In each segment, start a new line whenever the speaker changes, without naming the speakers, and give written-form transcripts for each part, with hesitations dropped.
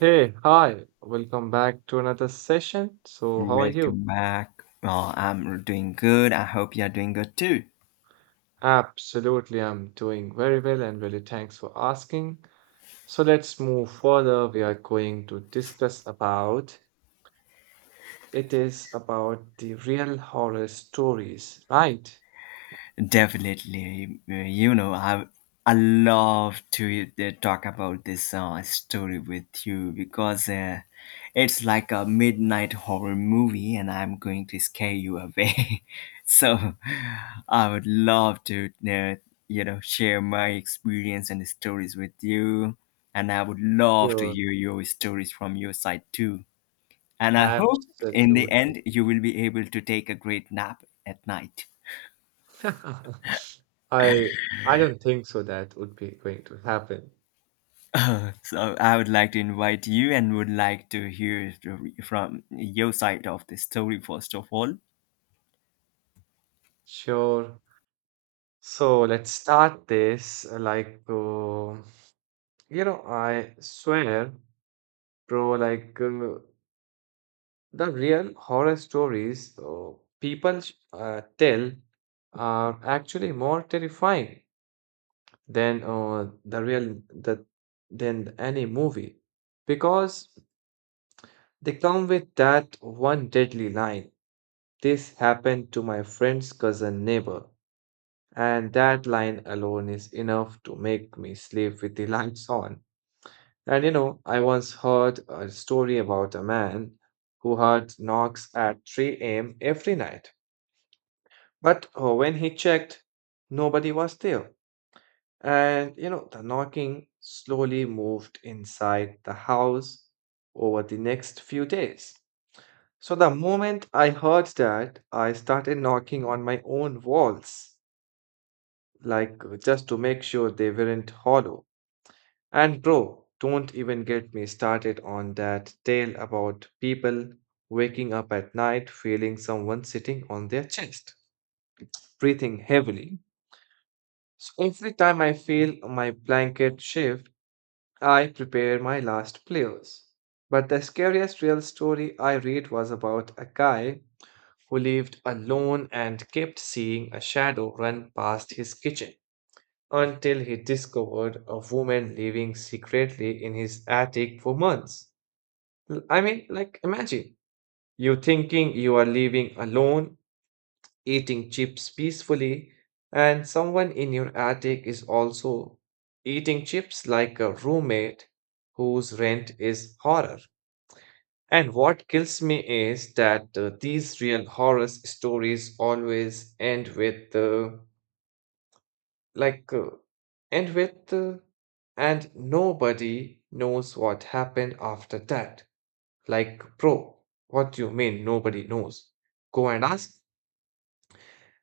Hey, hi, welcome back to another session. So, how are you?
Welcome back. I'm doing good. I hope you're doing good too.
Absolutely, I'm doing very well and really thanks for asking. So, let's move further. We are going to discuss about it is about the real horror stories, right?
Definitely. You know, I love to talk about this story with you because it's like a midnight horror movie, and I'm going to scare you away. so, I would love to share my experience and stories with you, and I would love to
Yeah,
hear your stories from your side too. And I hope in the
absolutely.
end you will be able to take a great nap at night.
I I don't think so that would be going to happen.
So I would like to invite you and would like to hear from your side of the story first of all.
Sure. So let's start this you know, I swear, bro, the real horror stories people tell are actually more terrifying than the real the than any movie because they come with that one deadly line. This happened to my friend's cousin neighbor, and that line alone is enough to make me sleep with the lights on. And you know, I once heard a story about a man who heard knocks at 3 a.m. every night. But when he checked, nobody was there. And you know, the knocking slowly moved inside the house over the next few days. So the moment I heard that, I started knocking on my own walls, just to make sure they weren't hollow. And bro, don't even get me started on that tale about people waking up at night feeling someone sitting on their chest, breathing heavily. So every time I feel my blanket shift, I prepare my last players. But the scariest real story I read was about a guy who lived alone and kept seeing a shadow run past his kitchen until he discovered a woman living secretly in his attic for months. I mean, like, imagine you thinking you are living alone, eating chips peacefully, and someone in your attic is also eating chips like a roommate whose rent is horror. And what kills me is that these real horror stories always end with, like, uh, end with, uh, and nobody knows what happened after that. Like, bro, what you mean nobody knows? Go and ask.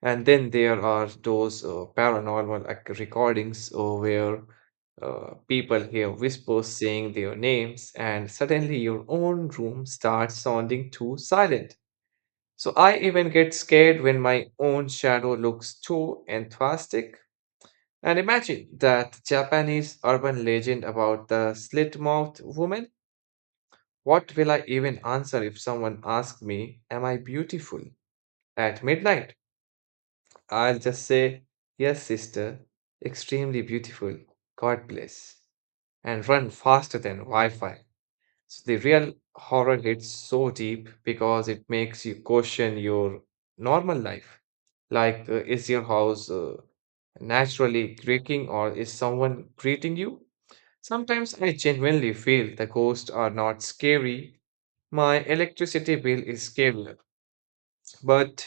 And then there are those recordings where people hear whispers saying their names, and suddenly your own room starts sounding too silent. So I even get scared when my own shadow looks too enthusiastic. And imagine that Japanese urban legend about the slit mouthed woman. What will I even answer if someone asks me, am I beautiful? At midnight, I'll just say, yes, sister, extremely beautiful. God bless. And run faster than Wi Fi. So the real horror hits so deep because it makes you question your normal life. Like, is your house naturally creaking or is someone greeting you? Sometimes I genuinely feel the ghosts are not scary, my electricity bill is scary, but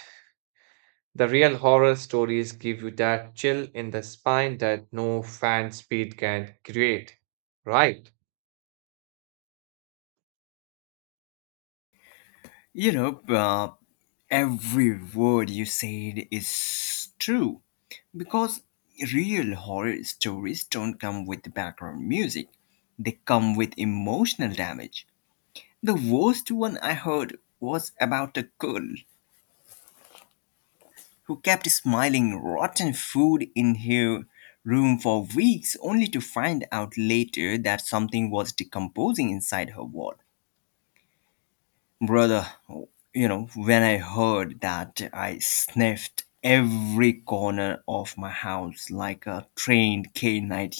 the real horror stories give you that chill in the spine that no fan speed can create. Right?
You know, uh, every word you said is true because real horror stories don't come with background music. They come with emotional damage. The worst one I heard was about a girl who kept smiling rotten food in her room for weeks only to find out later that something was decomposing inside her wall. Brother, you know, when I heard that, I sniffed every corner of my house like a trained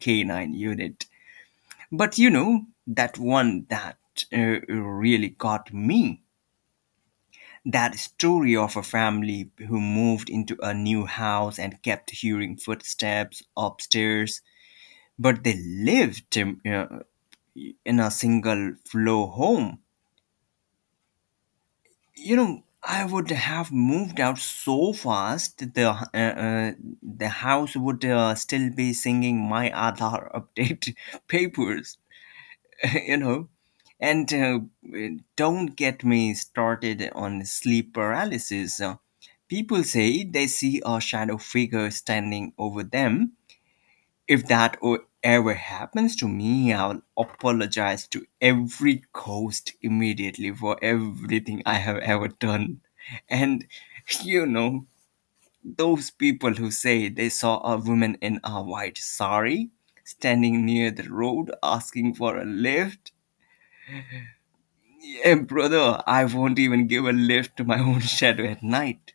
canine unit. But you know, that one that really got me, that story of a family who moved into a new house and kept hearing footsteps upstairs, but they lived in a single floor home. You know, I would have moved out so fast that the house would still be singing my Aadhaar update papers. you know and Don't get me started on sleep paralysis. People say they see a shadow figure standing over them. If that ever happens to me, I'll apologize to every ghost immediately for everything I have ever done. And you know those people who say they saw a woman in a white sari standing near the road asking for a lift. Yeah, brother, I won't even give a lift to my own shadow at night.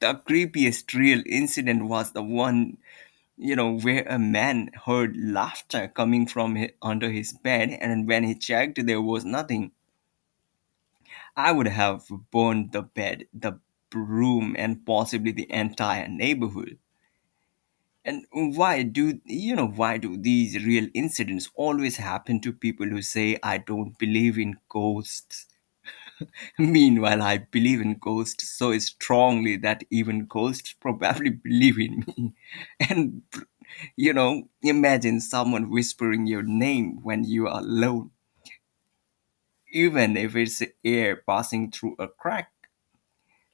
The creepiest real incident was the one, you know, where a man heard laughter coming from under his bed, and when he checked, there was nothing. I would have burned the bed, the room, and possibly the entire neighborhood. And why do these real incidents always happen to people who say I don't believe in ghosts? Meanwhile, I believe in ghosts so strongly that even ghosts probably believe in me. And, you know, imagine someone whispering your name when you are alone, even if it's air passing through a crack.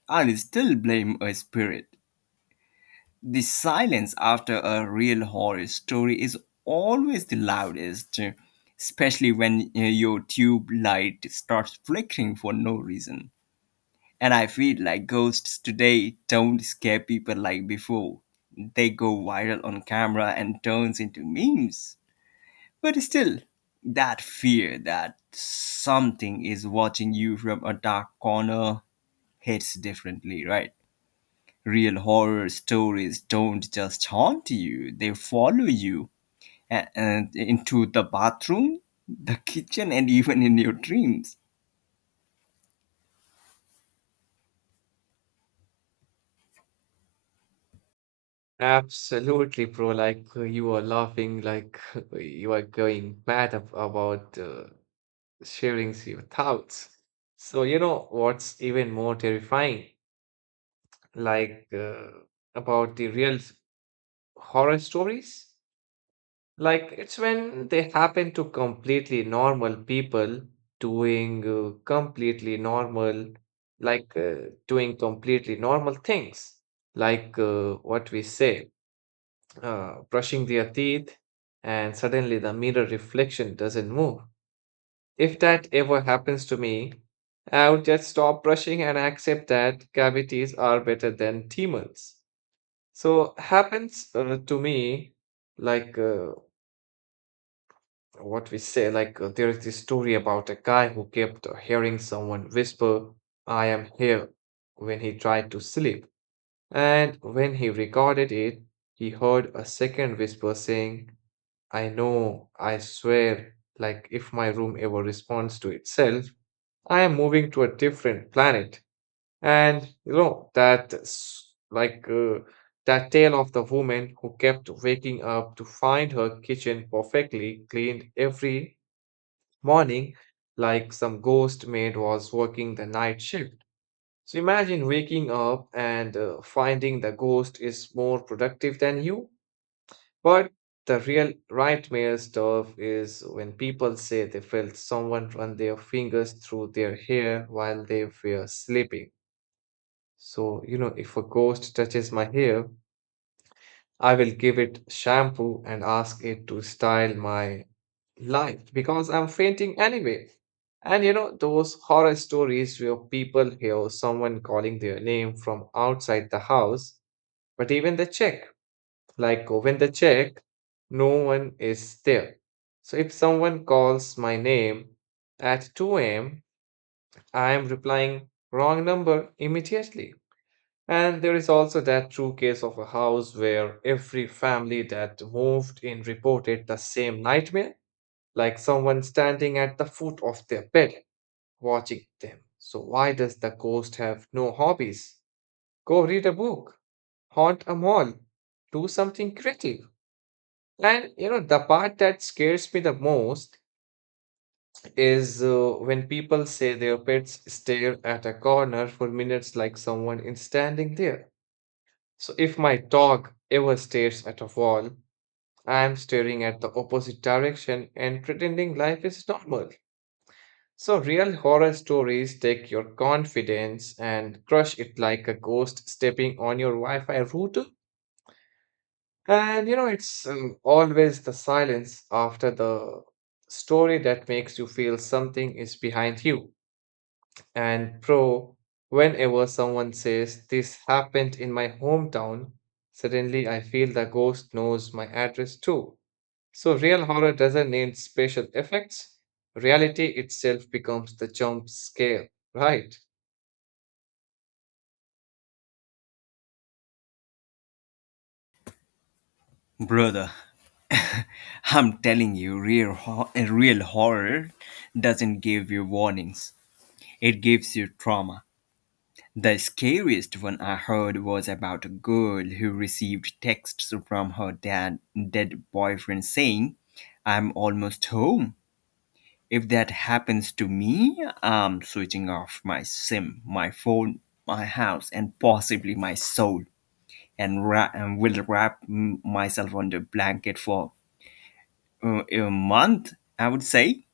I'll still blame a spirit. The silence after a real horror story is always the loudest, especially when your tube light starts flickering for no reason. And I feel like ghosts today don't scare people like before. They go viral on camera and turns into memes. But still, that fear that something is watching you from a dark corner hits differently, right? Real horror stories don't just haunt you, they follow you and into the bathroom, the kitchen, and even in your dreams.
Absolutely, bro. You are laughing, like you are going mad about sharing your thoughts. So, you know what's even more terrifying? Like uh, about the real horror stories? Like it's when they happen to completely normal people doing completely normal, doing completely normal things, what we say, brushing their teeth, and suddenly the mirror reflection doesn't move. If that ever happens to me, I would just stop brushing and accept that cavities are better than demons. So happens to me like. Uh, what we say, there is this story about a guy who kept hearing someone whisper, I am here, when he tried to sleep. And when he recorded it, he heard a second whisper saying, I know, I swear, like if my room ever responds to itself, I am moving to a different planet. And you know, that s- like that tale of the woman who kept waking up to find her kitchen perfectly cleaned every morning, like some ghost maid was working the night shift. So imagine waking up and finding the ghost is more productive than you. But the real nightmare stuff is when people say they felt someone run their fingers through their hair while they were sleeping. So, you know, if a ghost touches my hair, I will give it shampoo and ask it to style my life because I'm fainting anyway. And you know, those horror stories where people hear someone calling their name from outside the house, but even the check, like when the check, no one is there. So if someone calls my name at 2 a.m., I am replying wrong number immediately. And there is also that true case of a house where every family that moved in reported the same nightmare like someone standing at the foot of their bed watching them. So, why does the ghost have no hobbies? Go read a book, haunt a mall, do something creative. And you know, the part that scares me the most is when people say their pets stare at a corner for minutes like someone is standing there. So, if my dog ever stares at a wall, I am staring at the opposite direction and pretending life is normal. So, real horror stories take your confidence and crush it like a ghost stepping on your Wi Fi router. And you know, it's always the silence after the story that makes you feel something is behind you. And, pro, whenever someone says, this happened in my hometown, suddenly I feel the ghost knows my address too. So, real horror doesn't need special effects. Reality itself becomes the jump scare, right?
Brother, I'm telling you, a real horror doesn't give you warnings. It gives you trauma. The scariest one I heard was about a girl who received texts from her dad dead boyfriend saying, "I'm almost home. If that happens to me, I'm switching off my sim, my phone, my house, and possibly my soul, and and will wrap myself under a blanket for a month." I would say.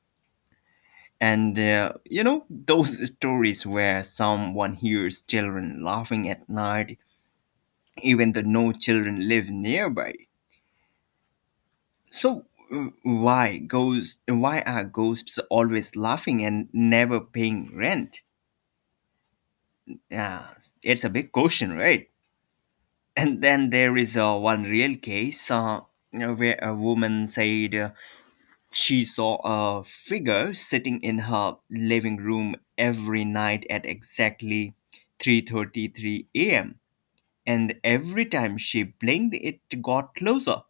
And you know, those stories where someone hears children laughing at night, even though no children live nearby. So, why ghosts? Why are ghosts always laughing and never paying rent? Yeah, it's a big question, right? And then there is one real case, you know, where a woman said. She saw a figure sitting in her living room every night at exactly 3:33 a.m., and every time she blinked it got closer.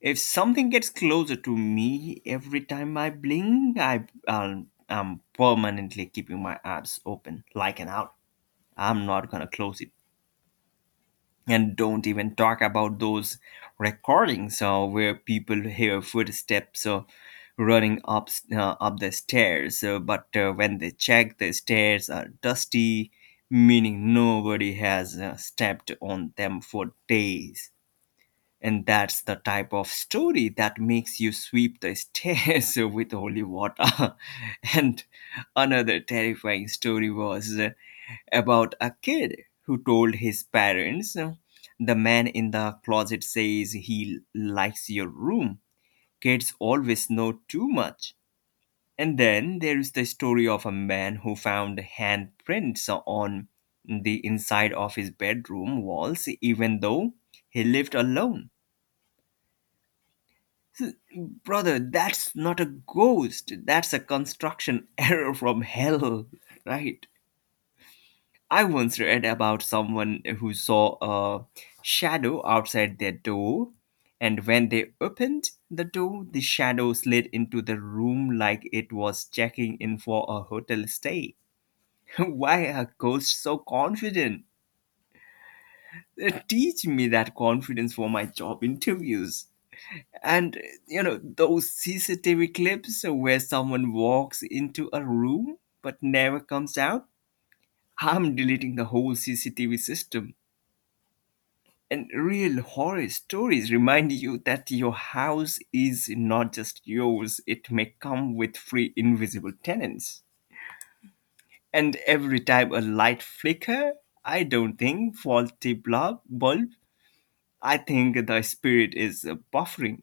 If something gets closer to me every time I blink, I'm permanently keeping my eyes open like an owl. I'm not going to close it. And don't even talk about those recordings where people hear footsteps running up the stairs, but when they check, the stairs are dusty, meaning nobody has stepped on them for days. And that's the type of story that makes you sweep the stairs with holy water. And another terrifying story was about a kid who told his parents, "The man in the closet says he likes your room." Kids always know too much. And then there is the story of a man who found handprints on the inside of his bedroom walls, even though he lived alone. S- Brother, that's not a ghost. That's a construction error from hell, right? I once read about someone who saw a shadow outside their door, and when they opened the door, the shadow slid into the room like it was checking in for a hotel stay. Why are ghosts so confident? Teach me that confidence for my job interviews. And you know, those CCTV clips where someone walks into a room but never comes out, I'm deleting the whole CCTV system. And real horror stories remind you that your house is not just yours, it may come with free invisible tenants. And every time a light flicker, I don't think faulty bulb. I think the spirit is buffering.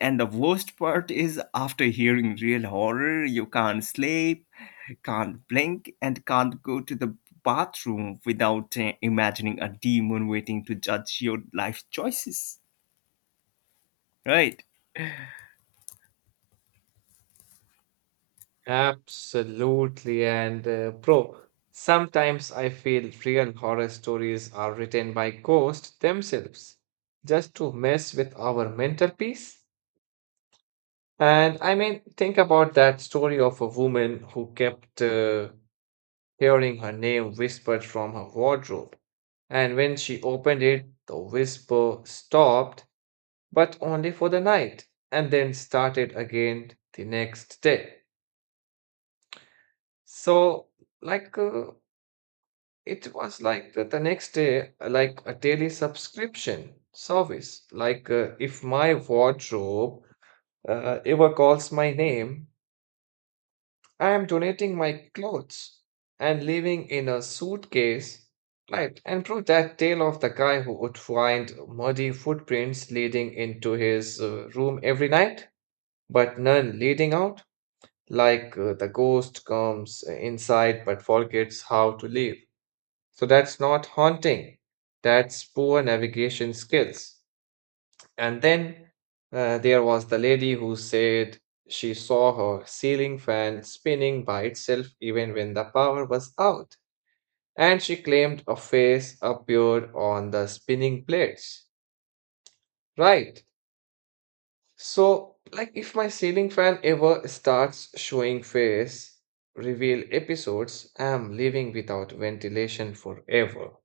And the worst part is after hearing real horror, you can't sleep, can't blink, and can't go to the bathroom without imagining a demon waiting to judge your life choices. Right.
Absolutely. And, bro, sometimes I feel real horror stories are written by ghosts themselves just to mess with our mental peace. And I mean, think about that story of a woman who kept hearing her name whispered from her wardrobe. And when she opened it, the whisper stopped but only for the night and then started again the next day, so, like uh, it was like the next day like a daily subscription service. If my wardrobe ever calls my name, I am donating my clothes and leaving in a suitcase. Right. And prove that tale of the guy who would find muddy footprints leading into his room every night but none leading out, the ghost comes inside but forgets how to leave. So that's not haunting, that's poor navigation skills. And then there was the lady who said she saw her ceiling fan spinning by itself even when the power was out. And she claimed a face appeared on the spinning plates. Right. So, like, if my ceiling fan ever starts showing face, reveal episodes, I'm living without ventilation forever.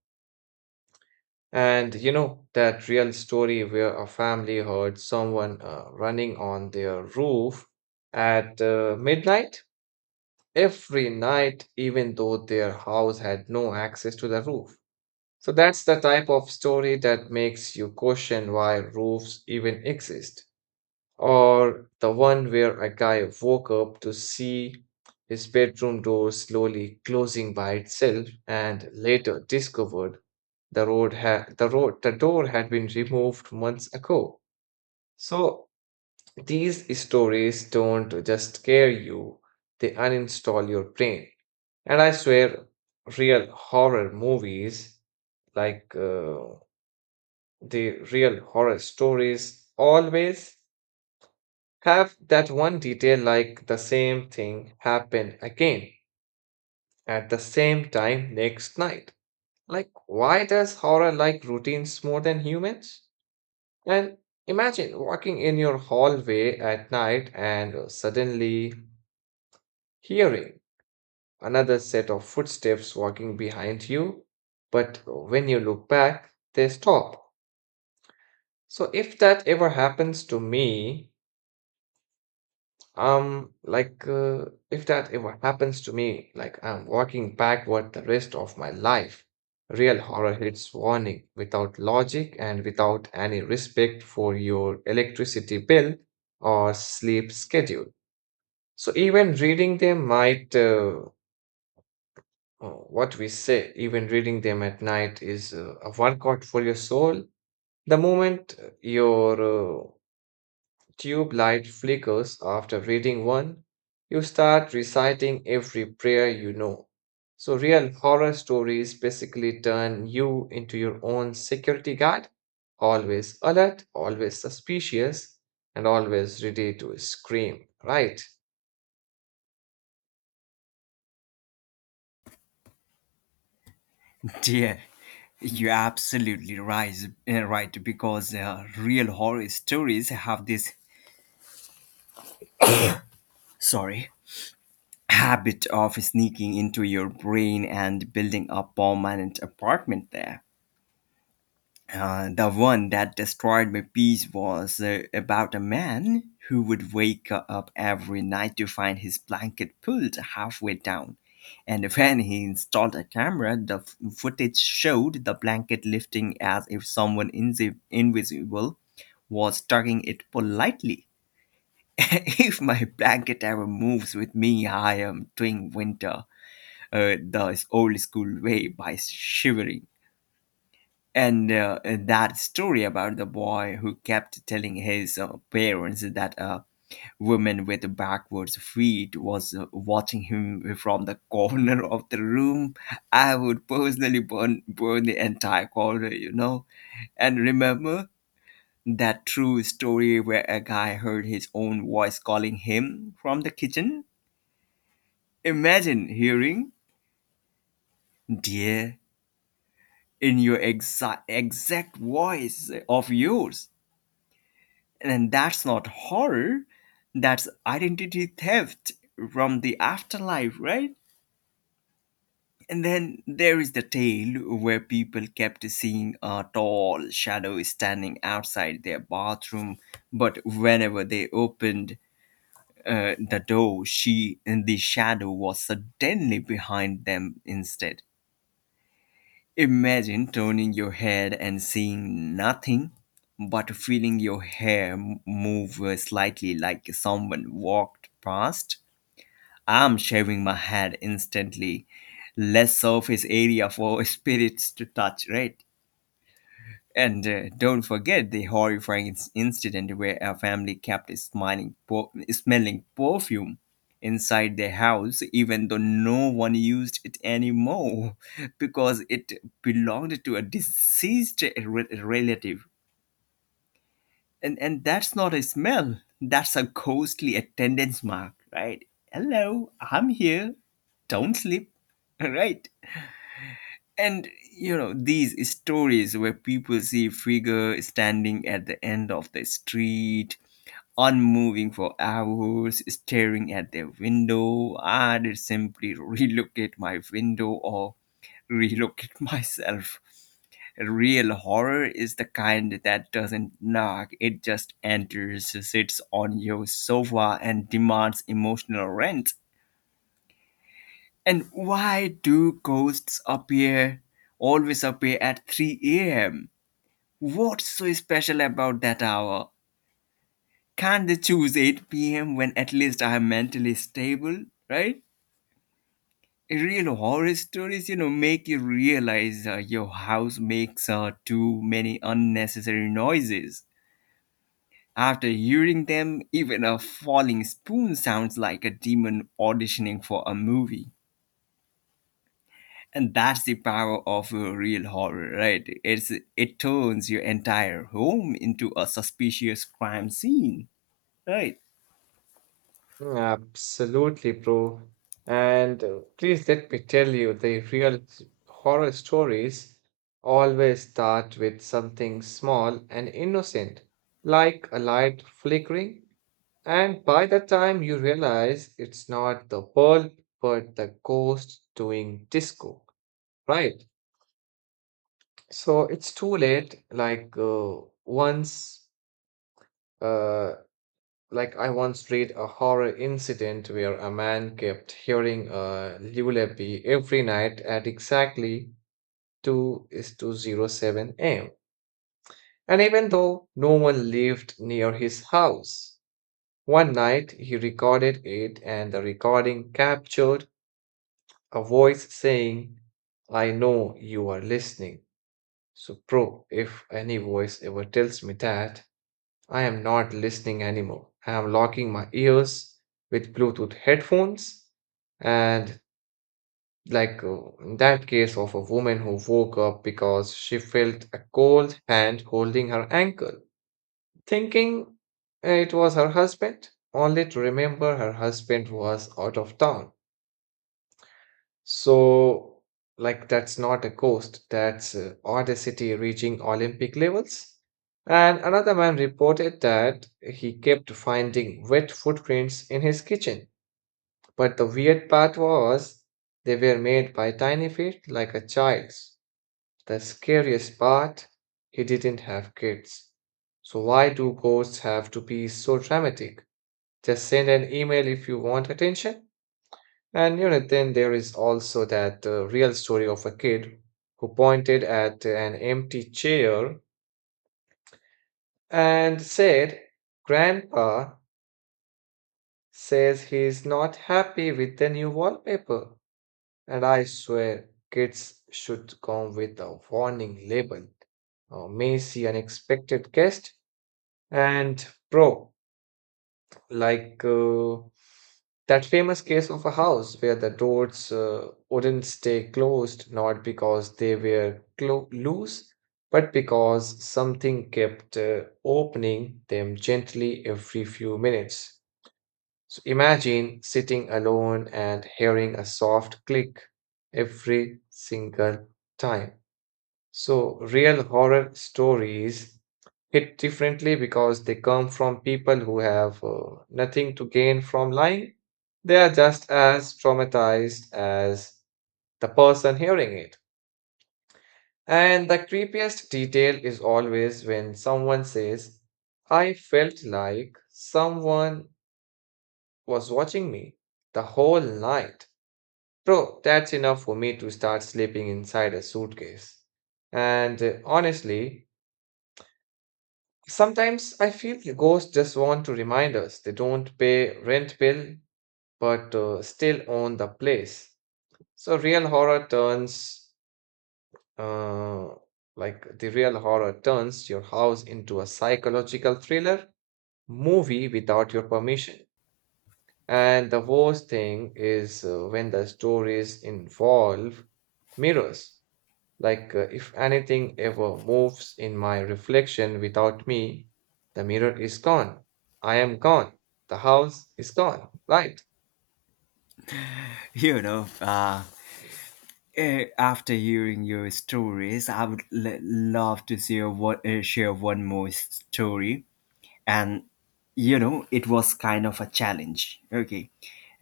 And you know, that real story where a family heard someone running on their roof at midnight every night, even though their house had no access to the roof. So, that's the type of story that makes you question why roofs even exist, or the one where a guy woke up to see his bedroom door slowly closing by itself and later discovered the road had the road the door had been removed months ago. So these stories don't just scare you, they uninstall your brain. And I swear, real horror movies, like uh, the real horror stories always have that one detail like the same thing happen again at the same time next night. Like, why does horror like routines more than humans? And imagine walking in your hallway at night and suddenly hearing another set of footsteps walking behind you, but when you look back, they stop. So, if that ever happens to me, like if that ever happens to me, like I'm walking backward the rest of my life. Real horror hits warning without logic and without any respect for your electricity bill or sleep schedule. So even reading them might, what we say, even reading them at night is a workout for your soul. The moment your tube light flickers after reading one, you start reciting every prayer you know. So, real horror stories basically turn you into your own security guard, always alert, always suspicious, and always ready to scream, right?
Dear, you're absolutely right. Right, because real horror stories have this sorry habit of sneaking into your brain and building a permanent apartment there. The one that destroyed my peace was about a man who would wake up every night to find his blanket pulled halfway down. And when he installed a camera, the footage showed the blanket lifting as if someone invisible was tugging it politely. If my blanket ever moves with me, I am doing winter the old school way by shivering. And that story about the boy who kept telling his parents that a woman with backwards feet was watching him from the corner of the room, I would personally burn the entire corner, you know. And remember that true story where a guy heard his own voice calling him from the kitchen. Imagine hearing "dear" in your exact voice of yours. And that's not horror, that's identity theft from the afterlife, right? And then there is the tale where people kept seeing a tall shadow standing outside their bathroom, but whenever they opened the door, she and the shadow was suddenly behind them instead. Imagine turning your head and seeing nothing, but feeling your hair move slightly like someone walked past. I'm shaving my head instantly. Less surface area for spirits to touch, right? And don't forget the horrifying incident where a family kept smelling perfume inside their house, even though no one used it anymore because it belonged to a deceased relative. And that's not a smell, that's a ghostly attendance mark, right? Hello, I'm here. Don't sleep. Right? And you know, these stories where people see figure standing at the end of the street, unmoving for hours, staring at their window, I did simply relocate my window or relocate myself. Real horror is the kind that doesn't knock, it just enters, sits on your sofa, and demands emotional rent. And why do ghosts appear always appear at 3 a.m.? What's so special about that hour? Can't they choose 8 p.m. when at least I am mentally stable, right? Real horror stories, you know, make you realize your house makes too many unnecessary noises. After hearing them, even a falling spoon sounds like a demon auditioning for a movie. And that's the power of real horror, right? It turns your entire home into a suspicious crime scene, right?
Mm, absolutely, bro. And please let me tell you, the real horror stories always start with something small and innocent, like a light flickering. And by the time you realize it's not the bulb, but the ghost doing disco, right? So it's too late. Once, uh, Like, I once read a horror incident where a man kept hearing a lullaby every night at exactly 2 is 2:07 a.m. And even though no one lived near his house, one night he recorded it and the recording captured a voice saying, I know you are listening. So, bro, if any voice ever tells me that, I am not listening anymore. I am locking my ears with Bluetooth headphones. And, in that case of a woman who woke up because she felt a cold hand holding her ankle, thinking it was her husband, only to remember her husband was out of town. So, like, that's not a coast, that's audacity reaching Olympic levels. And another man reported that he kept finding wet footprints in his kitchen. But the weird part was they were made by tiny feet like a child's. The scariest part, he didn't have kids. So, why do ghosts have to be so dramatic? Just send an email if you want attention. And you know, then there is also that real story of a kid who pointed at an empty chair and said, Grandpa says he's not happy with the new wallpaper. And I swear, kids should come with a warning label. May see unexpected guest. And pro, like uh, that famous case of a house where the doors wouldn't stay closed, not because they were loose, but because something kept opening them gently every few minutes. So imagine sitting alone and hearing a soft click every single time. So, real horror stories hit differently because they come from people who have nothing to gain from lying, they are just as traumatized as the person hearing it. And the creepiest detail is always when someone says, I felt like someone was watching me the whole night. Bro, that's enough for me to start sleeping inside a suitcase. And honestly, sometimes I feel the ghosts just want to remind us they don't pay rent bill but still own the place. So real horror turns uh, your house into a psychological thriller movie without your permission. And the worst thing is when the stories involve mirrors. Like, if anything ever moves in my reflection without me, the mirror is gone. I am gone. The house is gone. Right.
You know, uh, After hearing your stories, I would love to share one more story. And, you know, it was kind of a challenge. Okay.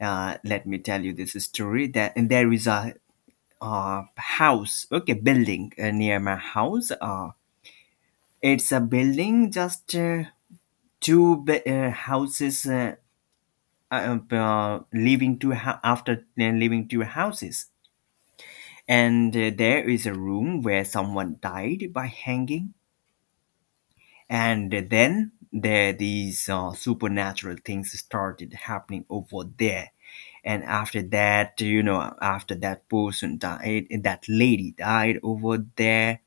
Let me tell you this story. That and There is a building near my house. It's a building just two be- houses leaving two hou- after leaving two houses. And there is a room where someone died by hanging, and then there these supernatural things started happening over there. And after that, you know, after that person died, that lady died over there.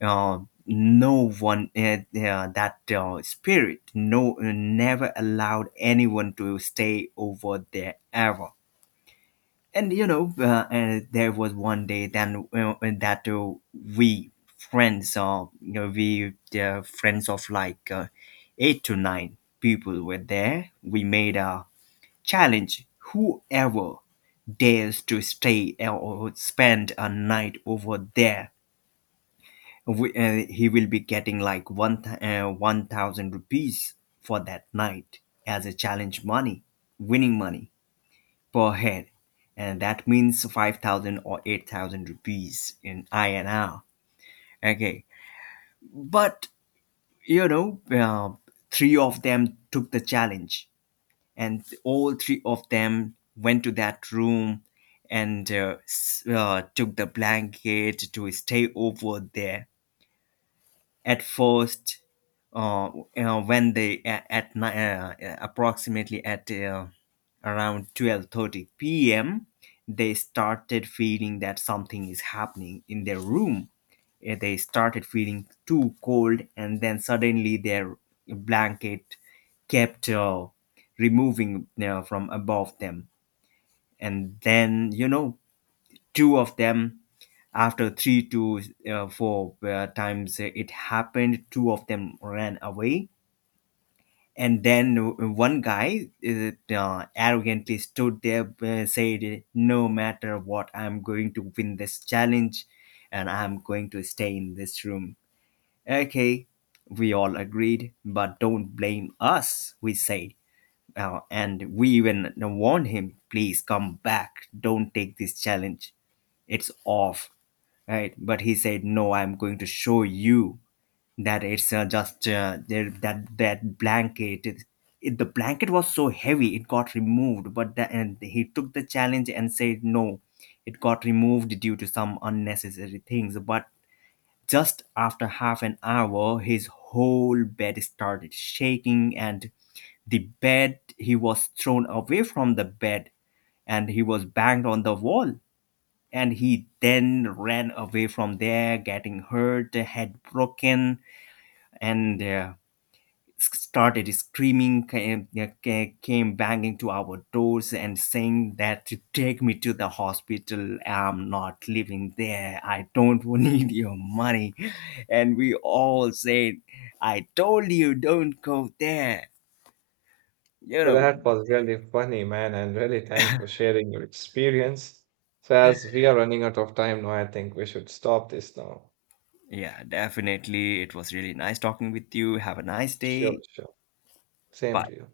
uh, no one, that spirit, never allowed anyone to stay over there ever. And you know, and there was one day then, that we friends, you know we friends of like eight to nine people were there. We made a challenge: whoever dares to stay or spend a night over there, he will be getting like 1,000 rupees for that night as a challenge money, winning money per head, and that means 5,000 or 8,000 rupees in INR. Okay. But you know, three of them took the challenge, and all three of them went to that room and took the blanket to stay over there. At first, uh, you know, when they a- at ni- approximately at around 12:30 p.m., they started feeling that something is happening in their room. They started feeling too cold, and then suddenly their blanket kept removing from above them. And then you know, two of them, after three to four times it happened, two of them ran away. And then one guy arrogantly stood there, said, "No matter what, I'm going to win this challenge, and I'm going to stay in this room." Okay, we all agreed, but don't blame us, we said, and we even warned him, "Please come back, don't take this challenge, it's off." Right? But he said, "No, I'm going to show you that it's just there that that blanket, the blanket was so heavy it got removed." But the, and he took the challenge and said, "No, it got removed due to some unnecessary things." But just after half an hour, his whole bed started shaking, and the bed he was thrown away from the bed, and he was banged on the wall. And he then ran away from there, getting hurt, head broken, and started screaming, came, yeah, came banging to our doors and saying that, to "take me to the hospital. I'm not living there. I don't need your money." And we all said, "I told you don't go there. You
So
know."
that was really funny, man, and really thanks for sharing your experience. So, as we are running out of time now, I think we should stop this now.
Yeah, definitely. It was really nice talking with you. Have a nice
Sure,
day.
sure. Same to
Bye.
you.